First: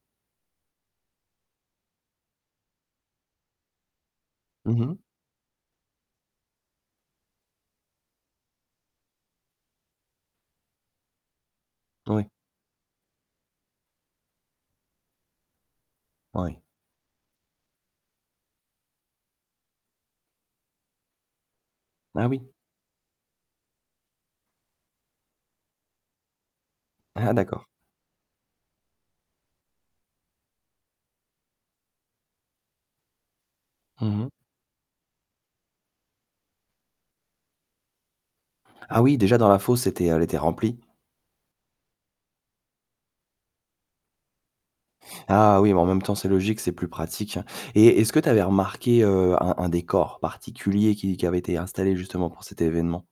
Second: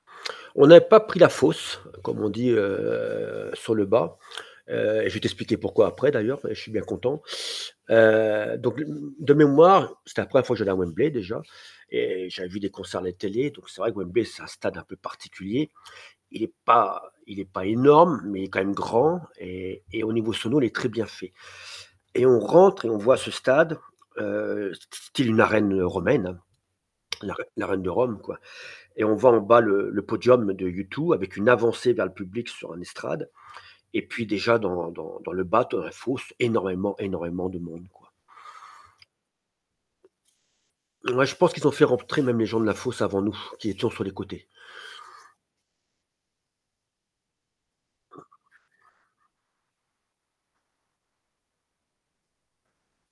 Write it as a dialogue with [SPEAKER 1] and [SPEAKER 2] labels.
[SPEAKER 1] On n'a pas pris la fosse, comme on dit, heu, sur le bas.
[SPEAKER 2] Mmh mh.
[SPEAKER 1] Heu, je vais t'expliquer pourquoi après d'ailleurs, et je suis bien content. Heu donc l de mémoire, c'était la 1re fois que j'allais à Wembley déjà,
[SPEAKER 2] Oui.
[SPEAKER 1] et j'avais vu des concerts à la télé, donc c'est vrai que Wembley, c'est un stade un peu particulier. Il est
[SPEAKER 2] Oui.
[SPEAKER 1] pas il est pas énorme, mais quand même grand et et au niveau sono, il est très bien fait. Et
[SPEAKER 2] Ah
[SPEAKER 1] on
[SPEAKER 2] oui!
[SPEAKER 1] rentre et on voit ce stade, heu, s style une arène, romaine.
[SPEAKER 2] Ah!
[SPEAKER 1] L'ar
[SPEAKER 2] D'accord.
[SPEAKER 1] l'arène de Rome, quoi. Et on voit en bas le le podium de U2 avec une avancée vers le public sur une estrade, et
[SPEAKER 2] Mmh
[SPEAKER 1] puis
[SPEAKER 2] mh.
[SPEAKER 1] déjà dans dans dans le bas de la fosse, énormément énormément de monde, quoi.
[SPEAKER 2] Ah oui! Déjà, dans la fosse, c'était, heu elle était remplie.
[SPEAKER 1] Ouais, je pense qu'ils ont fait rentrer même les gens de la fosse avant nous, qui étions sur les côtés.
[SPEAKER 2] Ah oui! Mais en même temps, c'est logique, c'est plus pratique, hein. Et, est-ce que tu avais remarqué, heu, un un décor particulier qui qui avait été installé justement pour cet événement?